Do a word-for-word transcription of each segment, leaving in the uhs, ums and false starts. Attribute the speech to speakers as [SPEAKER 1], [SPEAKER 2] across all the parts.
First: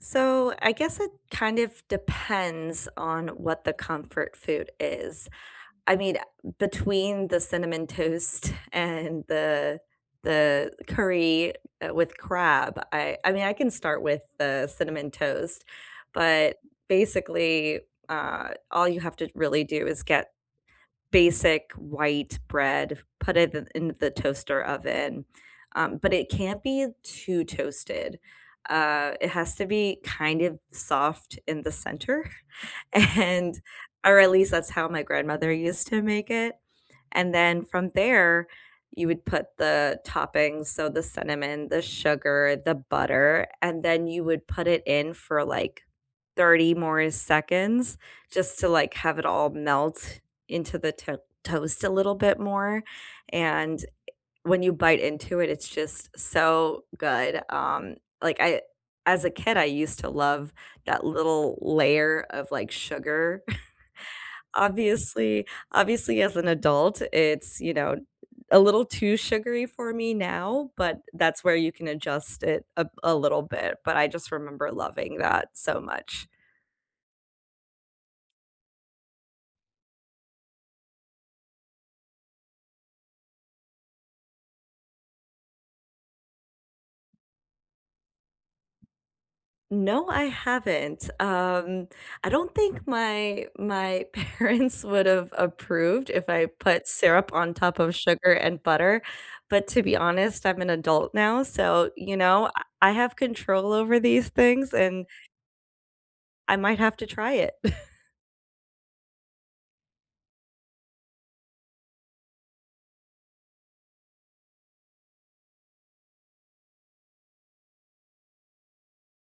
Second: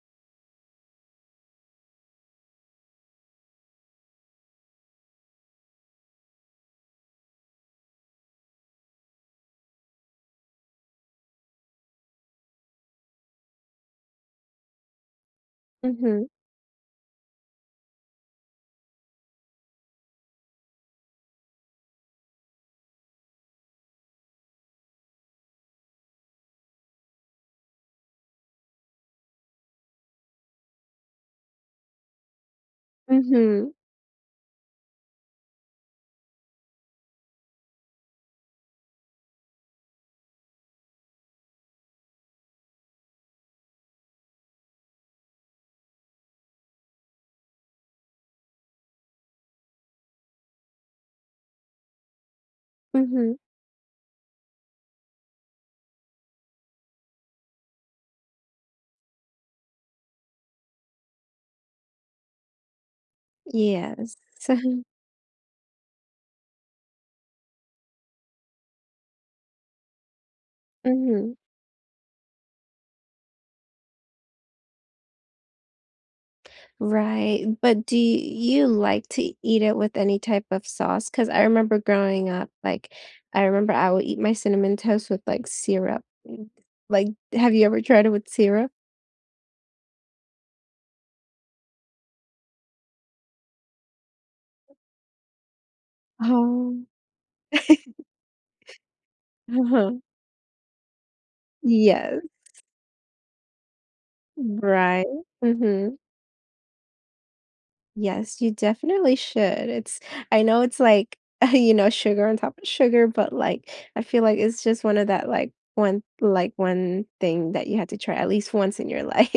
[SPEAKER 1] So, I guess it, kind of, depends on what the comfort food is, I mean, uh, between the cinnamon toast and the the curry, uh, with crab, I I mean I can start with the cinnamon toast,
[SPEAKER 2] Mhm.
[SPEAKER 1] but basically, uh, all you have to really do is get basic white bread, put it in in the toaster oven, um, but it can't be too toasted, uh, it has to be, kind of, soft in the center and
[SPEAKER 2] Mhm.
[SPEAKER 1] or at least that's how my grandmother used to make it, and then from there, you would put the toppings; so the cinnamon, the sugar, the butter, and then you would put it in for, like, thirty more seconds just to, like, have it all melt into the t toast a little bit more,
[SPEAKER 2] Mhm.
[SPEAKER 1] and, eh, when you bite into it, it's just so good, um, like, I as a kid, I used to love that little layer of, like, sugar.
[SPEAKER 2] Yeah, same.
[SPEAKER 1] Obviously obviously as an adult, it's, you know, a little too sugary for me now, but
[SPEAKER 2] Mhm.
[SPEAKER 1] that's where you can adjust it a b a little bit, but I just remember loving that so much.
[SPEAKER 2] Right, but do you like to eat it with any type of sauce, 'cause I remember growing up, like, I remember I would eat my cinnamon toast with, like, syrup, and, like, have you ever tried it with syrup?
[SPEAKER 1] No, I haven't, um, I don't think my my parents would've approved if I
[SPEAKER 2] Oh.
[SPEAKER 1] put syrup on top of sugar and butter, but to be honest, I'm an adult now, so, you
[SPEAKER 2] Yes.
[SPEAKER 1] know, uh, I have control over these things and
[SPEAKER 2] Right, mhm.
[SPEAKER 1] I might have to try it.
[SPEAKER 2] Yes, you definitely should, it's I know it's like, you know, sugar on top of sugar, but, like, I feel, like, it's just one of that, like, one like, one thing that you have to try at least once in your life.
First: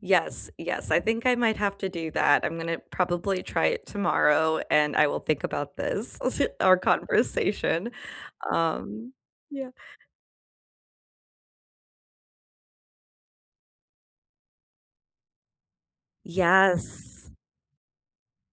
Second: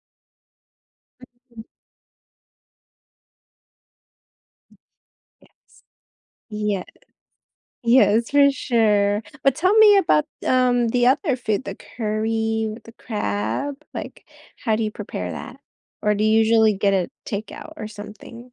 [SPEAKER 1] Yes, yes, I think I might
[SPEAKER 2] [unintelligible]
[SPEAKER 1] have to do that, I'm gonna probably try it tomorrow
[SPEAKER 2] Yes.
[SPEAKER 1] and I will think about this, our
[SPEAKER 2] Yes.
[SPEAKER 1] conversation,
[SPEAKER 2] Yes, for
[SPEAKER 1] um,
[SPEAKER 2] sure, but
[SPEAKER 1] yeah.
[SPEAKER 2] tell me about, um, the other food, the curry with the crab, like, how do you prepare that, or do you usually get
[SPEAKER 1] Yes.
[SPEAKER 2] it takeout or something?